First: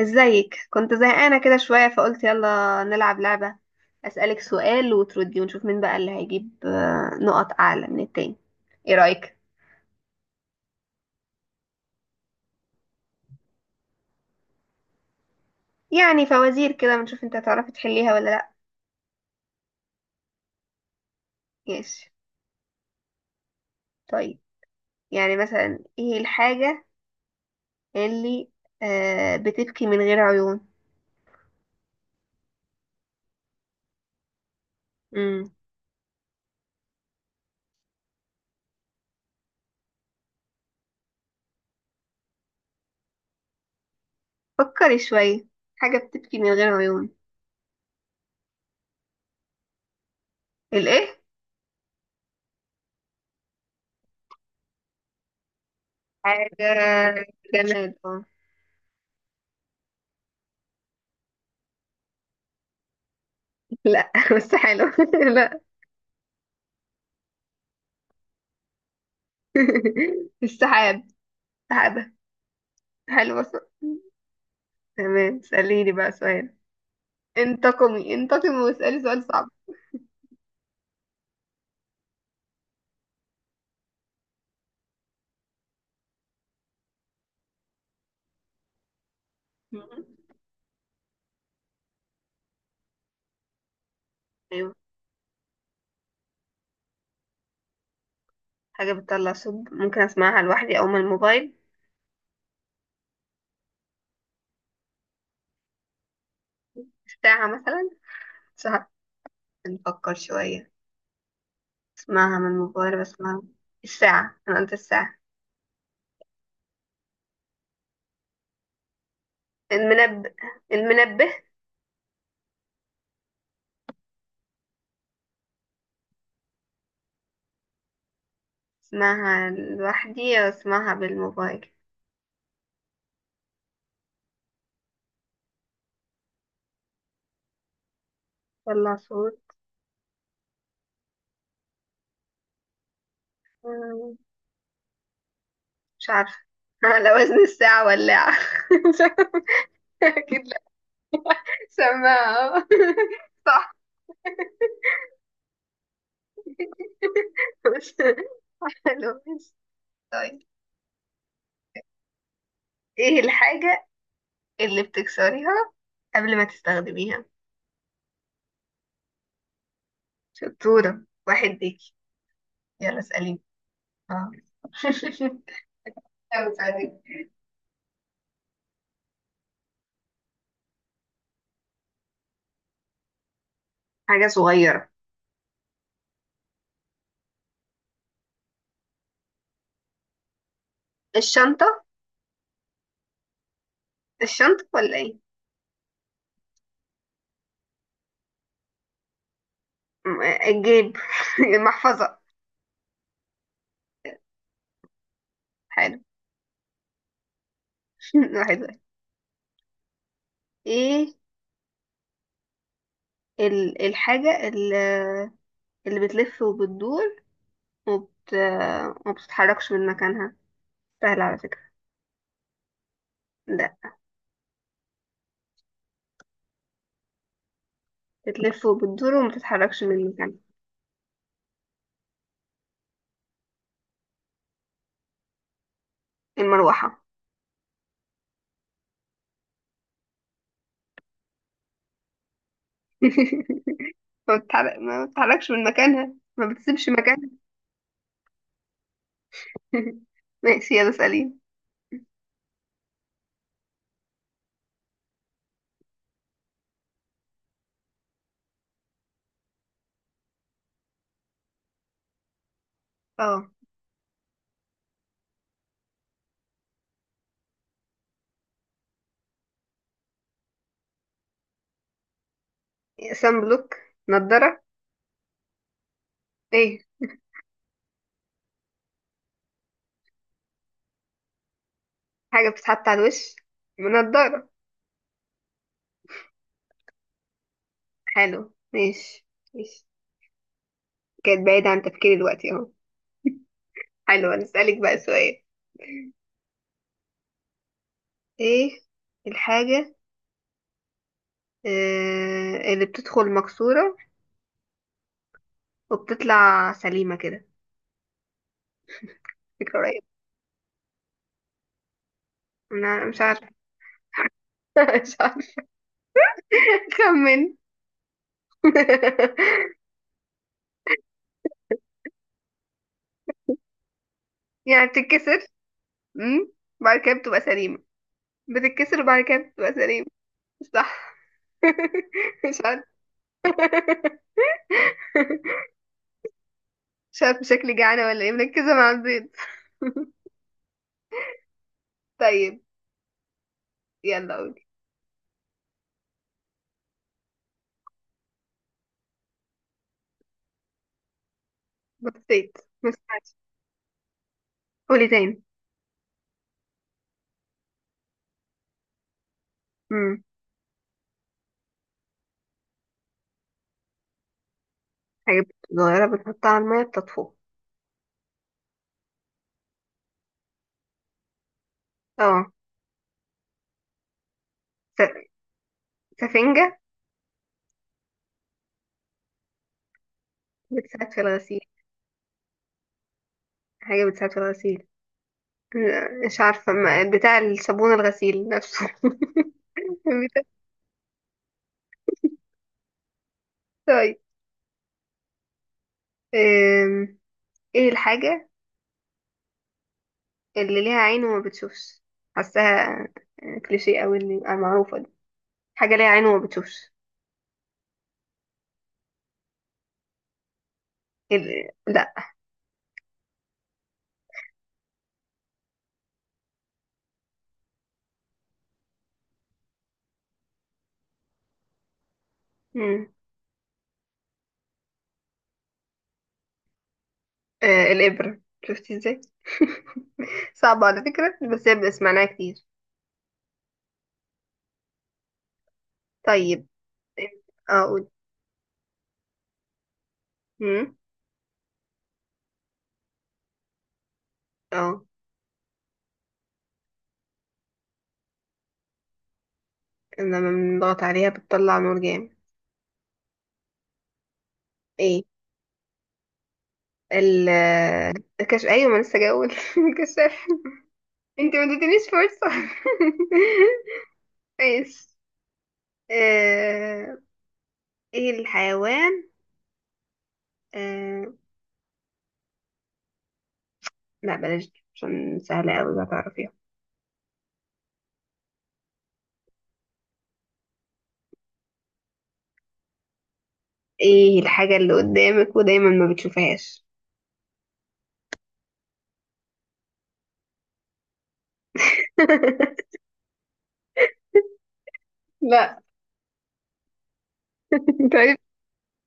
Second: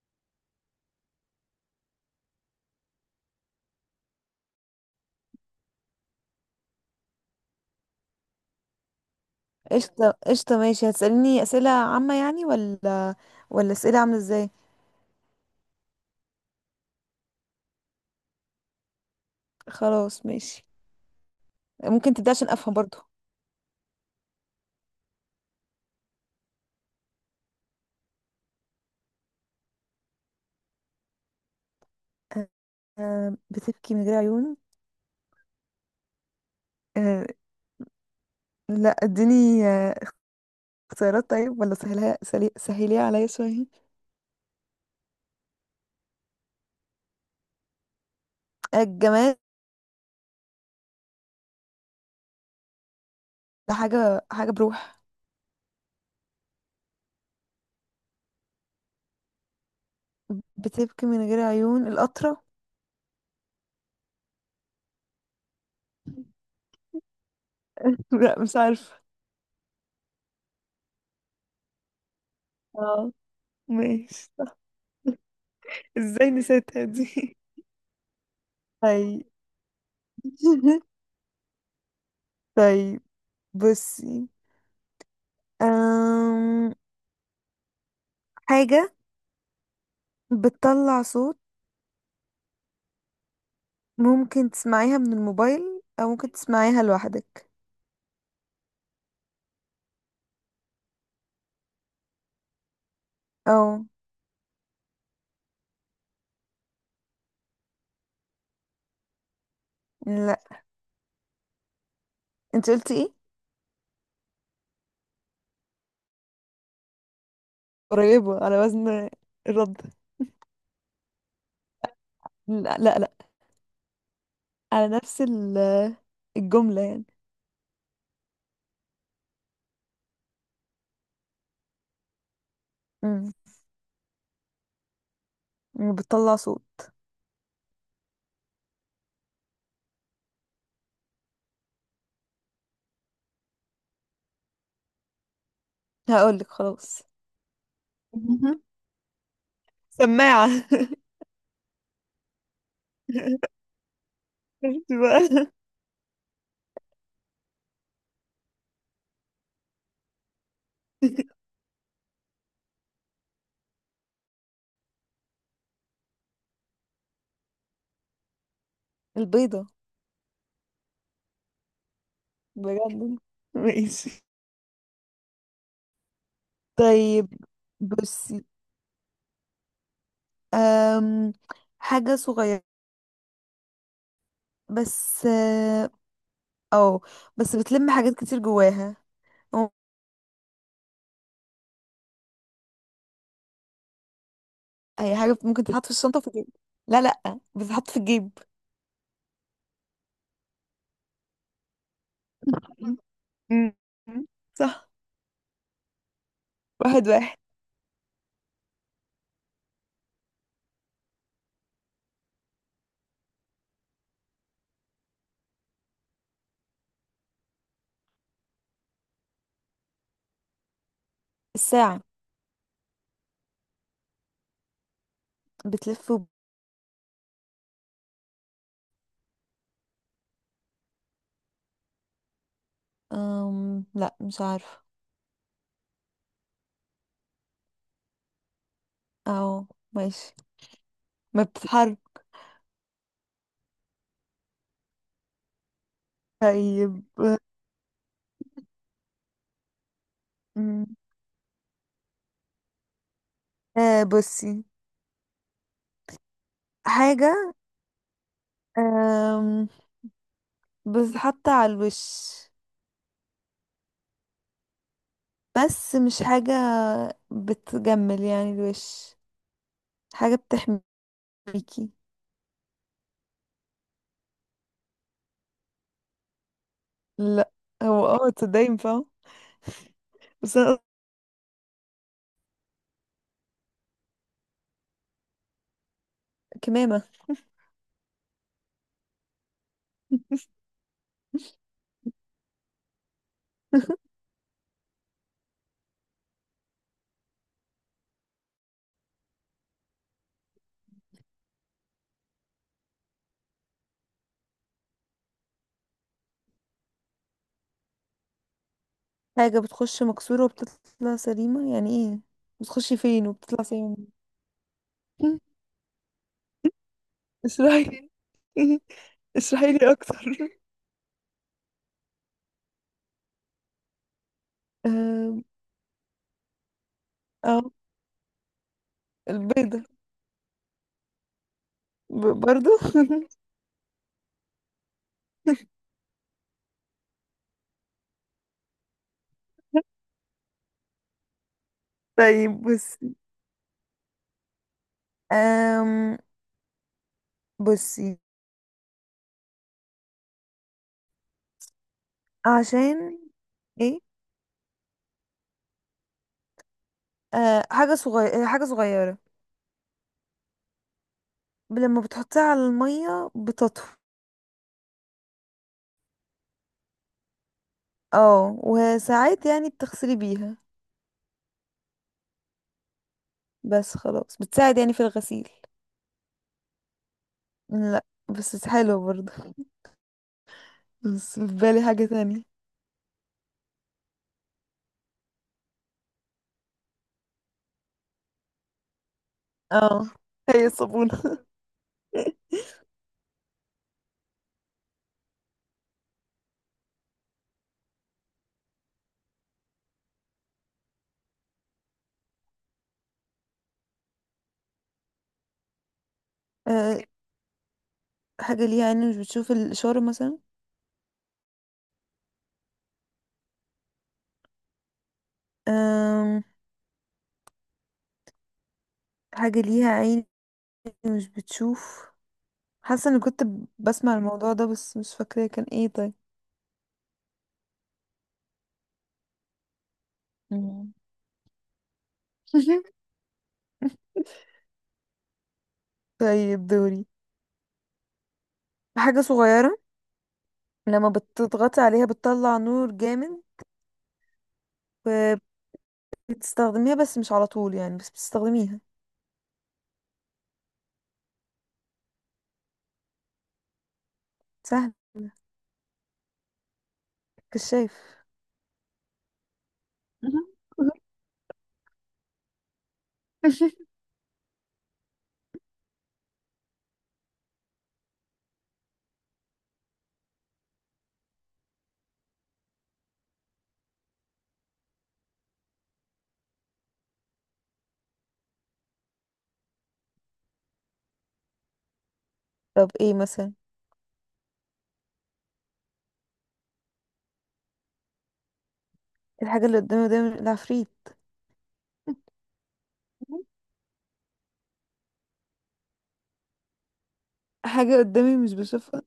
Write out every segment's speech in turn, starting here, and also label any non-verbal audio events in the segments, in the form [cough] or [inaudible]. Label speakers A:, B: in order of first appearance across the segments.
A: ازيك؟ كنت زهقانة كده شوية، فقلت يلا نلعب لعبة. أسألك سؤال وتردي ونشوف مين بقى اللي هيجيب نقط أعلى من التاني. ايه رأيك؟
B: قشطة قشطة ماشي. هتسألني أسئلة عامة يعني ولا أسئلة عاملة ازاي؟
A: يعني فوازير كده، ونشوف انت هتعرفي تحليها ولا لأ.
B: خلاص ماشي.
A: ماشي.
B: ممكن تبدأ عشان أفهم برضو؟
A: طيب. يعني مثلا، ايه الحاجة اللي بتبكي من غير عيون؟
B: أه، بتبكي من غير عيون.
A: امم
B: أه. لا، اديني اختيارات. طيب، ولا سهلها سهليها عليا شوية.
A: فكري شوية. حاجة بتبكي من غير عيون.
B: الجمال.
A: الايه؟
B: حاجة بروح.
A: حاجة جماد. اه.
B: بتبكي من غير عيون القطرة.
A: [laughs] لا. بس حلو. [laughs] لا.
B: [laughs] لا، مش عارفة.
A: [laughs] السحاب. سحابة.
B: اه،
A: حلوة، صح.
B: ماشي.
A: تمام، اسأليني بقى
B: ازاي
A: سؤال.
B: نسيتها دي؟ [laughs]
A: انتقمي انتقمي واسألي
B: طيب.
A: سؤال صعب.
B: [laughs] طيب، بصي. أم... حاجة
A: مهم.
B: بتطلع صوت. ممكن
A: ايوه.
B: تسمعيها من الموبايل او ممكن تسمعيها لوحدك.
A: حاجة بتطلع صوت، ممكن اسمعها لوحدي او من الموبايل.
B: او.
A: الساعة مثلا. ساعة. نفكر
B: لا.
A: شوية. اسمعها من
B: انت قلتي
A: الموبايل
B: ايه؟
A: بسمعها. الساعة، انا قلت الساعة.
B: قريبة على وزن الرد.
A: المنبه. المنبه.
B: لا لا لا. على نفس الجملة يعني.
A: اسمعها لوحدي او اسمعها بالموبايل.
B: امم بتطلع صوت.
A: طلع صوت. مم، مش عارفة.
B: هقولك
A: [laughs]
B: خلاص.
A: على وزن الساعة، ولاعة.
B: مهم.
A: [laughs] مش عارفة. أكيد
B: سماعة.
A: لا.
B: [laughs]
A: سماعة. [laughs] صح.
B: شفتي بقى.
A: [laughs] بس حلو. ماشي. طيب. ايه الحاجة اللي بتكسريها قبل ما تستخدميها؟
B: البيضة.
A: شطورة، واحد ليكي. يلا
B: بجد.
A: اسأليني.
B: ماشي.
A: اه. [laughs] يلا اسأليني.
B: طيب، بصي. أم حاجة صغيرة.
A: حاجة صغيرة.
B: بس، اه أو، بس بتلم حاجات كتير جواها.
A: الشنطة. الشنطة ولا ايه؟
B: اي حاجه ممكن تتحط في الشنطه في الجيب. لا لا، بتتحط في الجيب.
A: الجيب. [laughs] المحفظة.
B: مم. صح.
A: حلو.
B: واحد واحد.
A: [laughs] واحد واحد. ايه الحاجة اللي، اللي بتلف وبتدور وبت... وما بتتحركش من مكانها؟ سهل على فكرة.
B: الساعه.
A: لا.
B: بتلف
A: بتلف وبتدور وما بتتحركش من مكانها.
B: لا، مش عارفه.
A: المروحة.
B: اه، ماشي. ما بتتحرك.
A: [laughs] ما بتتحرك، ما بتتحركش من مكانها، ما بتسيبش
B: طيب،
A: مكانها. [laughs] ماشي،
B: أم،
A: يلا سألين.
B: بصي. حاجه، أم... بتتحط على الوش.
A: اه.
B: بس مش حاجه بتجمل يعني الوش. حاجه بتحميكي.
A: سان بلوك. نضارة. ايه.
B: لا. هو تصدقي ينفع. بس انا قصدي
A: حاجة بتتحط على الوش. نضارة.
B: كمامه.
A: حلو، ماشي. ماشي. كانت بعيدة عن تفكيري دلوقتي اهو.
B: [laughs]
A: حلو، هنسألك بقى سؤال. ايه الحاجة اللي بتدخل مكسورة وبتطلع سليمة كده؟
B: حاجة
A: فكرة قريبة.
B: بتخش مكسورة وبتطلع سليمة يعني ايه؟ بتخش
A: انا مش
B: فين
A: عارفة.
B: وبتطلع سليمة؟ [laughs]
A: [laughs] مش
B: منين؟
A: عارفة. [laughs] خمن.
B: اشرحي. [laughs] اشرحي لي
A: [laughs]
B: اكتر. [laughs]
A: يعني
B: آم،
A: بتتكسر. امم وبعد كده بتبقى
B: اه.
A: سليمة. بتتكسر وبعد كده بتبقى
B: البيضة.
A: سليمة. صح. [laughs]
B: ب-
A: مش
B: برضو.
A: عارف. [laughs]
B: [laughs]
A: مش عارف، شكلي جعانة ولا ايه، مركزة مع البيض. [laughs] طيب.
B: طيب،
A: يلا قولي.
B: أم بصي
A: بطيت. ما
B: عشان
A: سمعتش.
B: ايه.
A: قولي تاني.
B: حاجة صغيرة، حاجة صغيرة،
A: امم
B: لما بتحطيها على المية بتطفو.
A: حاجة صغيرة بتحطها على المية بتطفو.
B: اه، وساعات يعني بتغسلي بيها.
A: اه.
B: بس خلاص بتساعد يعني في
A: س-
B: الغسيل.
A: سفنجة.
B: لا، بس حلوة برضو.
A: بتساعد في
B: بس في
A: الغسيل.
B: بالي حاجة تانية.
A: حاجة بتساعد في الغسيل. لا، مش عارفة، بتاع الصابون، الغسيل نفسه. [laughs]
B: اه،
A: بتاع-
B: هي الصابونة. [laughs]
A: طيب. أم، ايه الحاجة اللي ليها عين وما بتشوفش؟ حاساها كليشيه قوي اللي المعروفه دي. حاجه ليها عين وما بتشوفش.
B: آه، حاجة ليها عين مش بتشوف الإشارة مثلا.
A: لا.
B: آم، حاجة ليها عين مش بتشوف.
A: مم.
B: حاسة اني كنت بسمع الموضوع ده بس مش فاكرة كان ايه. طيب.
A: الابره، شفتي ازاي؟ [laughs] صعبه
B: مم.
A: على فكره، بس هي سمعناها كتير.
B: [laughs]
A: طيب.
B: طيب، دوري.
A: اه، قول.
B: حاجة صغيرة.
A: مم.
B: لما بتضغطي عليها بتطلع نور جامد،
A: اه.
B: وبتستخدميها بس مش على طول يعني، بس بتستخدميها.
A: لما بنضغط عليها بتطلع نور جامد.
B: سهل.
A: ايه ال
B: كشاف.
A: الكشف، ايوه، ما لسه جاول. [laughs] الكشاف.
B: [laughs]
A: انت ما اديتنيش فرصه. [laughs] ماشي. آه، ايه الحيوان؟ آه... لا بلاش دي، عشان سهلة أوي هتعرفيها.
B: طب ايه مثلا إيه؟
A: ايه الحاجة اللي قدامك ودايما ما بتشوفهاش؟
B: الحاجة اللي قدامي ده العفريت.
A: [laughs] لا.
B: حاجة
A: انت
B: قدامي
A: عرفت.
B: مش بشوفها.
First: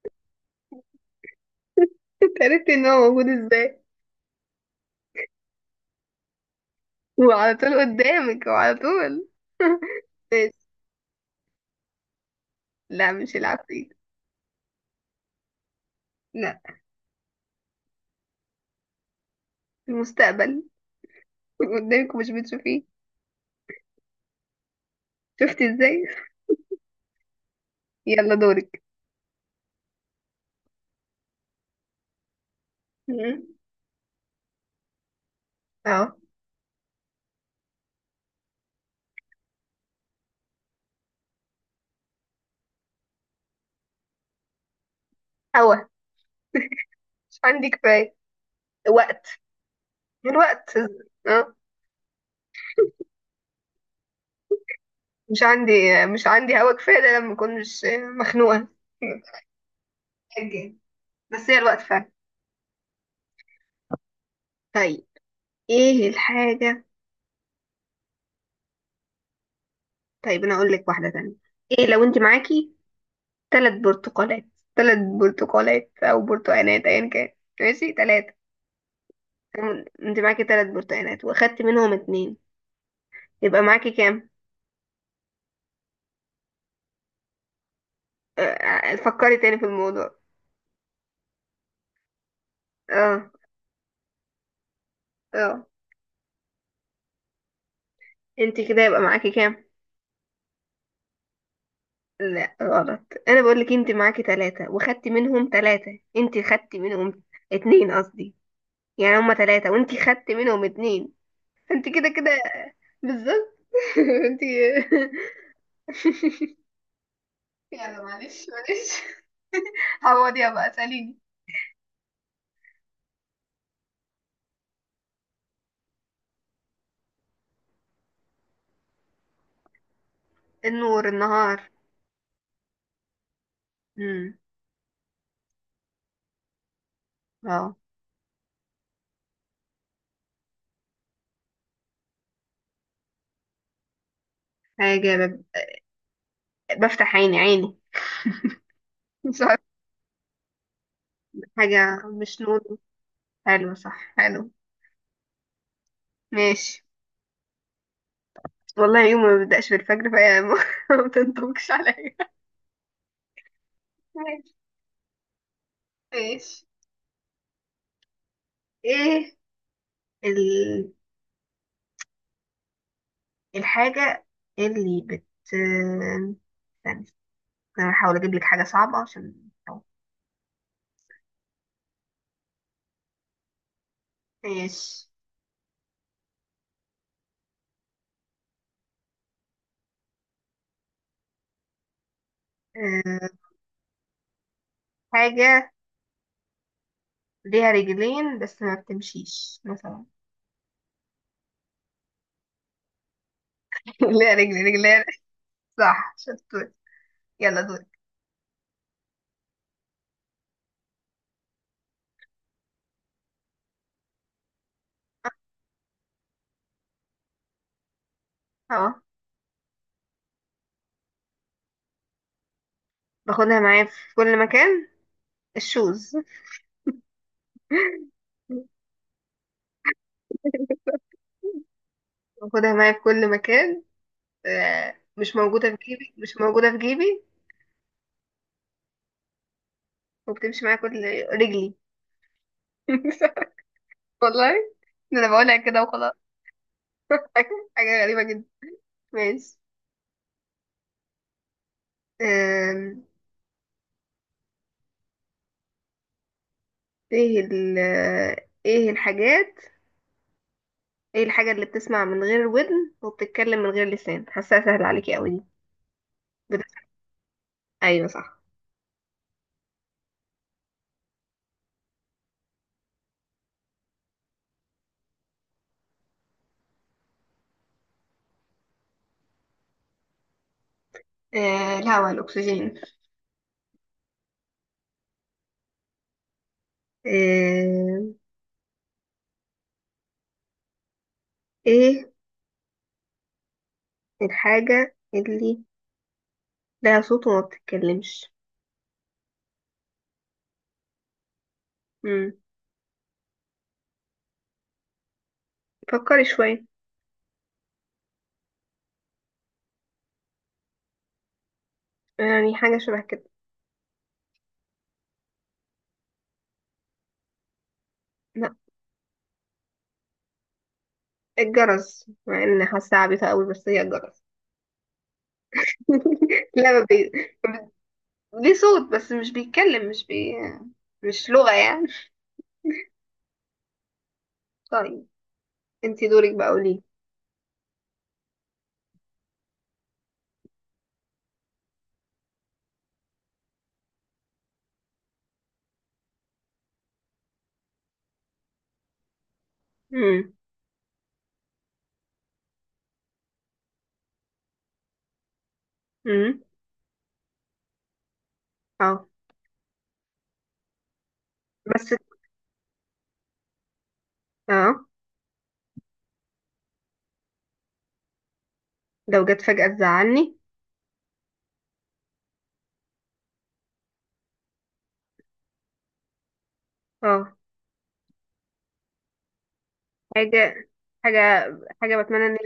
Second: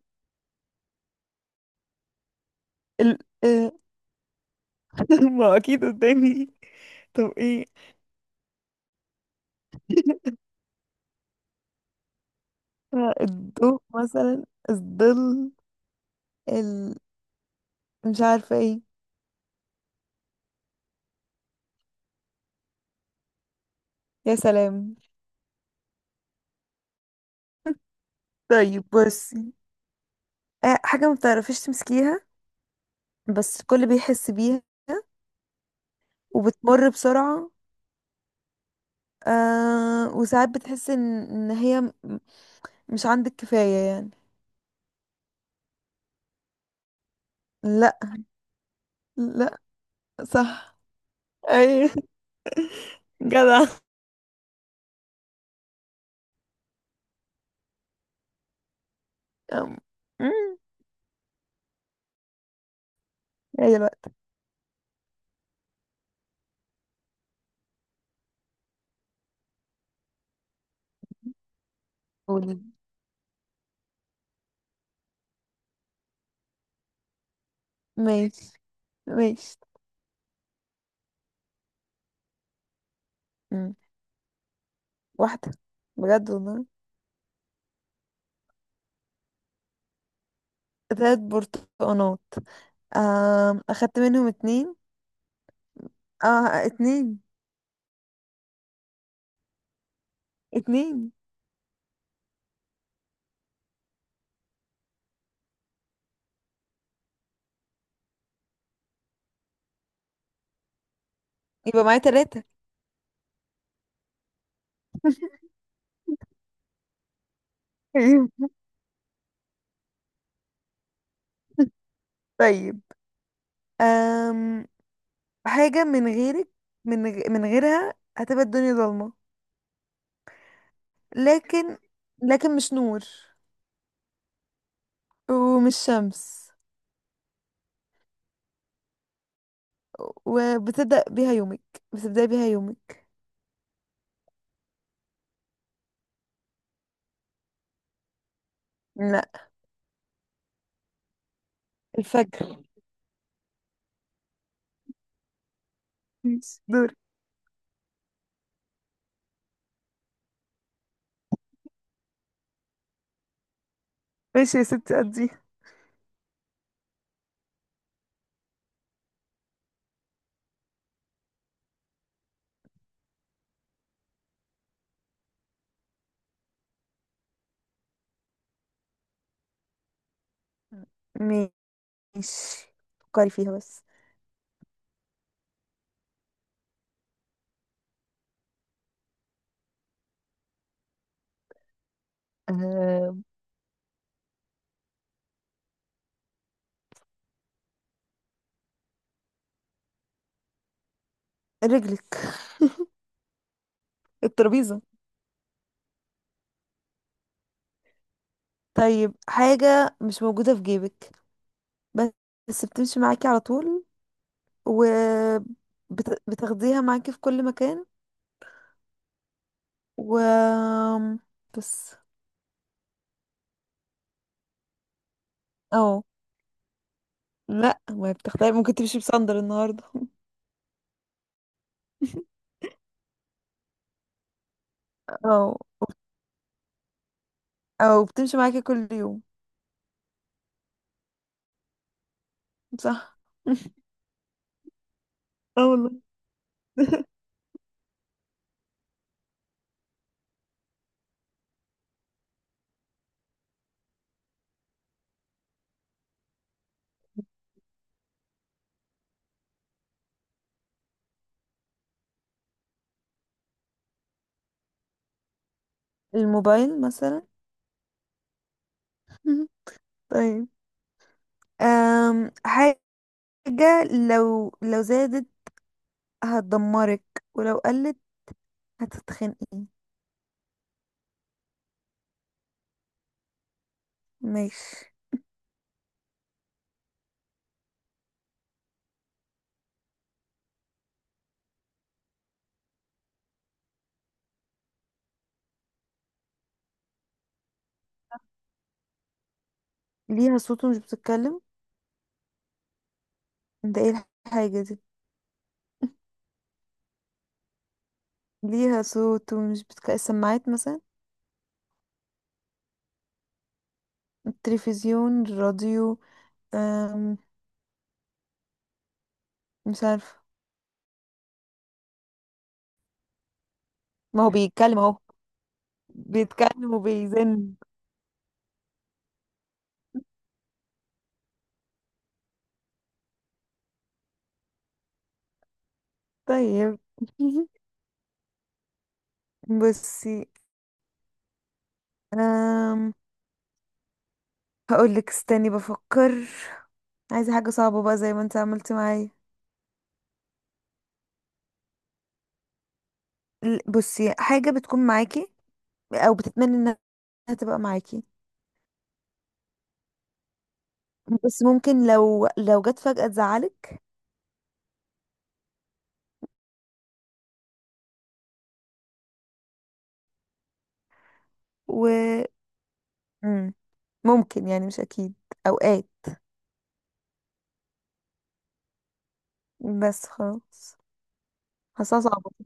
A: انت عرفت ان هو
B: ال...
A: موجود
B: آه،
A: ازاي؟
B: [laughs] ما أكيد قدامي. طب
A: وعلى
B: ايه؟
A: طول قدامك، وعلى طول. [laughs]
B: [laughs]
A: ماشي. لا مش
B: الضوء
A: العفريت.
B: مثلا، الظل.
A: لا.
B: ال... مش عارفة ايه.
A: المستقبل. قدامك ومش بتشوفيه.
B: يا سلام.
A: شفتي ازاي؟ يلا دورك.
B: طيب، بصي. حاجة ما بتعرفيش تمسكيها.
A: مم.
B: بس الكل بيحس بيها
A: اه.
B: وبتمر بسرعة. وساعات بتحس ان هي مش عندك كفاية يعني.
A: هوا. مش عندي
B: لا
A: كفاية. وقت.
B: لا، صح.
A: الوقت. اه.
B: اي. [laughs] جدع.
A: مش عندي مش عندي هوا كفاية، ده لما اكون مش مخنوقة. [laughs]
B: أم، أم،
A: حاجة. بس هي الوقت فعلا.
B: هي الوقت.
A: طيب. ايه الحاجة. طيب انا اقول لك واحدة تانية. ايه لو انت
B: قولي.
A: معاكي ثلاث برتقالات؟ ثلاث برتقالات او برتقانات ايا كان. ماشي، ثلاثة.
B: ماشي ماشي.
A: انت معاكي ثلاث برتقانات واخدتي منهم اتنين، يبقى
B: مم.
A: معاكي كام؟
B: واحدة. بجد والله.
A: فكري تاني في الموضوع.
B: تلات برتقانات.
A: اه.
B: أخدت منهم اتنين.
A: اه.
B: اه، اتنين.
A: انت كده يبقى معاكي كام؟
B: اتنين،
A: لا، غلط. انا بقول لك انت معاكي ثلاثة واخدتي منهم ثلاثة، انت خدتي منهم اتنين قصدي، يعني هما ثلاثة وانت خدتي منهم اتنين. [laughs]
B: يبقى
A: انت
B: معايا
A: كده كده،
B: تلاتة.
A: بالظبط. [laughs] انت،
B: [laughs]
A: يلا
B: أيوة.
A: معلش معلش. عوضيها بقى، ساليني.
B: طيب، أم حاجة من غيرك. من غيرها هتبقى الدنيا ضلمة.
A: النور، النهار.
B: لكن لكن مش نور،
A: امم.
B: ومش شمس،
A: اه.
B: وبتبدأ بيها يومك. بتبدأ بيها يومك.
A: حاجة بفتح عيني عيني. [laughs]
B: لا.
A: مش عارفة. حاجة مش
B: الفجر.
A: نور. حلو، صح حلو.
B: ماشي،
A: ماشي.
B: دور.
A: والله يوم ما بيبدأش بالفجر فهي [laughs] ما تنطبقش عليا. ماشي.
B: ماشي يا ستي قضي.
A: ماشي. ايه ال... الحاجة اللي بت استنى. انا هحاول اجيب لك حاجة صعبة عشان.
B: ماشي، فكري فيها بس.
A: ماشي.
B: أه...
A: آه، حاجة ليها رجلين بس ما بتمشيش مثلا.
B: رجلك.
A: [laughs] ليها رجل،
B: الترابيزة.
A: رجلين. صح، شطور. يلا دورك.
B: طيب، حاجة مش موجودة في جيبك. بس بس بتمشي معاكي على طول، وبتاخديها معاكي في كل مكان.
A: اه.
B: و بس،
A: باخدها معايا في كل مكان.
B: اه
A: الشوز.
B: لا، ما بتختاري، ممكن تمشي بصندل النهاردة.
A: [laughs]
B: [laughs]
A: باخدها معايا في كل مكان. مش
B: او
A: موجودة في جيبي، مش موجودة في جيبي.
B: او بتمشي معاكي كل يوم.
A: وبتمشي معايا كل. رجلي.
B: صح. [laughs]
A: [laughs] والله، ده انا بقولها
B: اه
A: كده
B: والله.
A: وخلاص.
B: [laughs]
A: [laughs] حاجة غريبة جدا. ماشي. آم، ايه ال ايه الحاجات ايه الحاجة اللي بتسمع من غير ودن وبتتكلم من غير لسان؟ حاساها سهلة عليكي قوي دي. بت-
B: الموبايل مثلا.
A: ايوه صح.
B: [laughs] طيب، حاجة لو زادت هتدمرك، ولو قلت هتتخنقي.
A: الهوا، الاكسجين.
B: ماشي.
A: آه ايه الحاجة اللي لها صوت وما بتتكلمش؟
B: ليها صوت ومش بتتكلم.
A: مم.
B: ده ايه الحاجة دي؟
A: فكري شوية.
B: ليها صوت ومش بتتكلم، السماعات مثلا،
A: يعني حاجة شبه كده.
B: التلفزيون، الراديو. أم...
A: لا.
B: مش عارفة.
A: الجرس، مع ان حاسة عبيطة قوي بس هي الجرس.
B: ما هو بيتكلم اهو،
A: [laughs] لا،
B: بيتكلم
A: ما بي... ما
B: وبيزن.
A: بي- ليه صوت بس مش بيتكلم، مش لغة يعني. طيب، انتي دورك بقى،
B: طيب.
A: قولي.
B: [laughs] بصي. أم... هقولك استني بفكر. عايزة حاجة صعبة بقى زي ما انت عملتي معايا.
A: امم.
B: بصي، حاجة بتكون معاكي او
A: امم.
B: بتتمني انها تبقى معاكي،
A: اه.
B: بس ممكن
A: بس
B: لو جت فجأة تزعلك.
A: اه، لو جت فجأة تزعلني.
B: و. مم. ممكن يعني مش اكيد، اوقات.
A: اه.
B: بس
A: حاجة
B: خلاص.
A: حاجة حاجة
B: حاساها
A: بتمنى
B: صعبة.
A: ان.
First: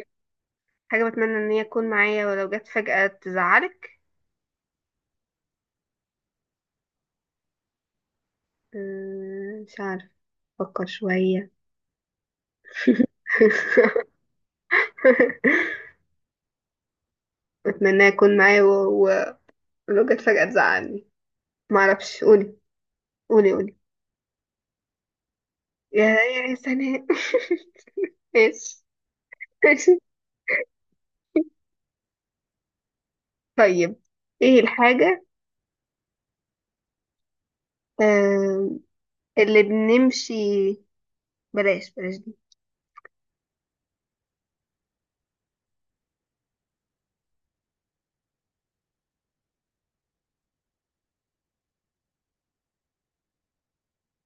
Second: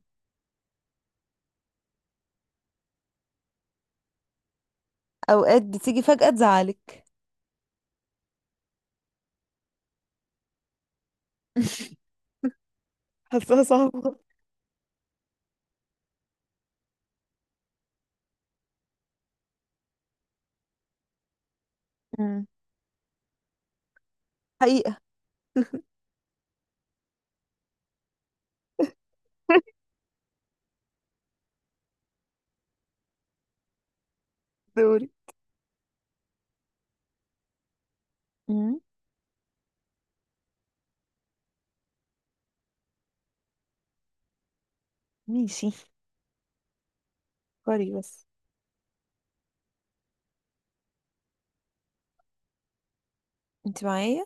A: حاجة بتمنى ان هي تكون معايا ولو جت فجأة تزعلك.
B: اوقات بتيجي فجأة تزعلك.
A: مش عارف، افكر شوية.
B: [laughs] حاساها
A: [laughs]
B: صعبة.
A: بتمنى يكون معايا ولو جت فجأة تزعلني. معرفش،
B: مم.
A: قولي قولي قولي.
B: حقيقة.
A: يا سناء. [laughs] ماشي.
B: [laughs]
A: ماشي. طيب. ايه
B: دوري.
A: الحاجة. آم،
B: مم.
A: اللي بنمشي. بلاش بلاش دي.
B: ماشي، فكري بس. انت معايا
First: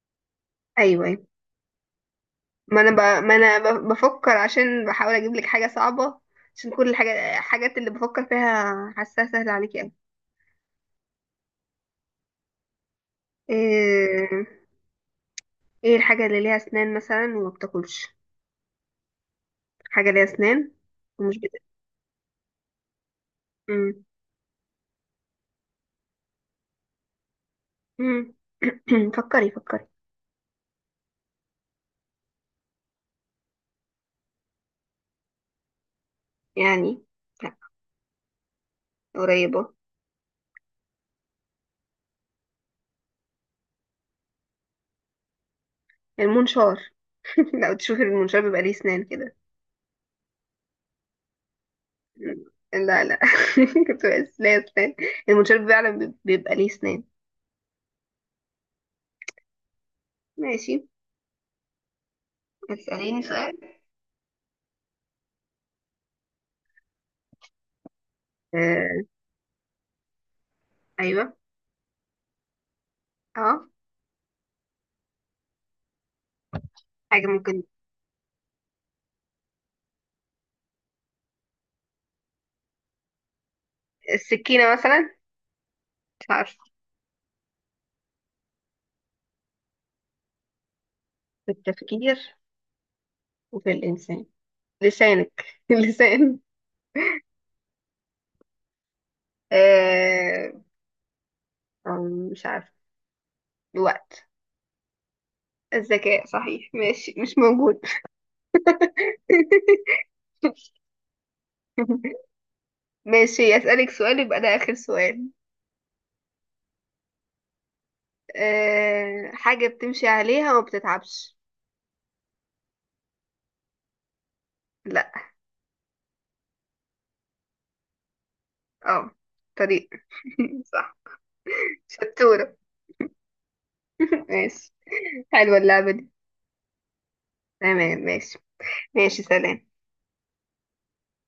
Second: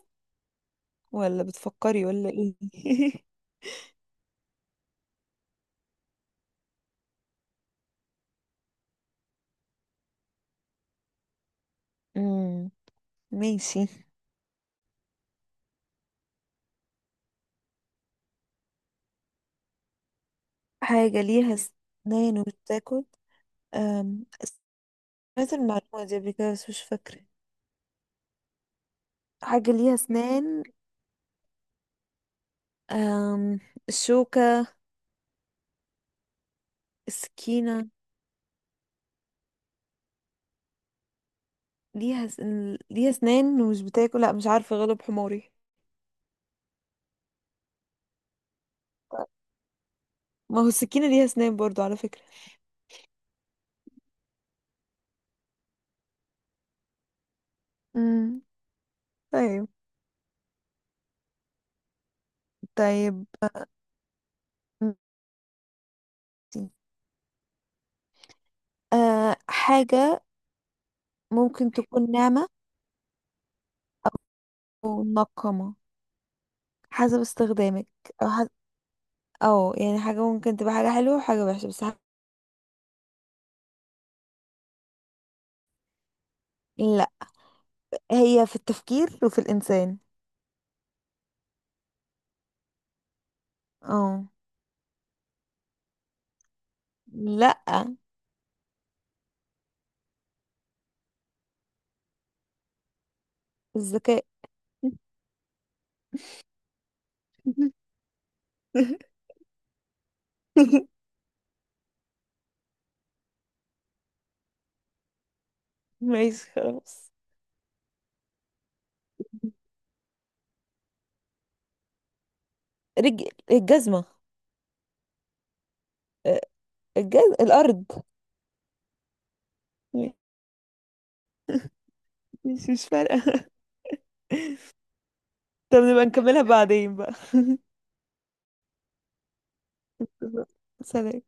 A: ايوه، أيوة.
B: ولا بتفكري ولا ايه؟
A: ما انا ب...
B: [laughs]
A: ما انا ب... بفكر عشان بحاول اجيب لك حاجه صعبه، عشان كل الحاجات اللي بفكر فيها حاساها سهله عليكي قوي.
B: مم. ماشي.
A: ايه. ايه الحاجه اللي ليها اسنان مثلا وما بتاكلش؟ حاجه ليها اسنان
B: حاجة
A: ومش بت...
B: ليها سنان وبتاكل.
A: مم.
B: أم، سمعت المعلومة دي قبل كده بس مش فاكرة.
A: مم. [clears throat] فكري
B: حاجة
A: فكري.
B: ليها سنان. أم... الشوكة.
A: يعني. لا،
B: السكينة.
A: قريبه.
B: ليها س... ليها اسنان ومش بتاكل. لا، مش عارفة، غلب حماري.
A: المنشار. [laughs] لو تشوفي المنشار بيبقى ليه اسنان كده.
B: ما هو السكينة ليها اسنان برضو على فكرة.
A: لا لا. [laughs] كنت بس ليه اسنان. المنشار فعلا بيبقى ليه اسنان.
B: امم طيب
A: ماشي. هتسأليني
B: طيب
A: سؤال.
B: ماشي.
A: آه،
B: حاجة
A: ايوه.
B: ممكن تكون ناعمة
A: اه
B: أو منقمة حسب
A: حاجة ممكن.
B: استخدامك. أو حسب أو يعني حاجة ممكن تبقى حاجة حلوة وحاجة وحشة، بس
A: السكينة مثلا؟ مش عارفة.
B: لا. هي في التفكير وفي الإنسان.
A: في التفكير وفي الإنسان.
B: اه.
A: لسانك. [laughs] اللسان.
B: لا.
A: آه... مش عارفة. الوقت.
B: الذكاء.
A: الذكاء، صحيح ماشي، مش
B: [laughs]
A: موجود. [laughs] ماشي، أسألك سؤال يبقى ده آخر سؤال.
B: ماشي خلاص.
A: حاجة بتمشي عليها وما بتتعبش.
B: رج... الجزمة.
A: لا.
B: آه، الأرض.
A: اه. طريق. [laughs] صح،
B: [laughs]
A: شطورة.
B: مش فارقة. [laughs]
A: [laughs] ماشي. حلوة
B: طب
A: اللعبة
B: نبقى
A: دي.
B: نكملها بعدين بقى.
A: تمام، ماشي. ماشي، سلام.
B: [laughs] سلام.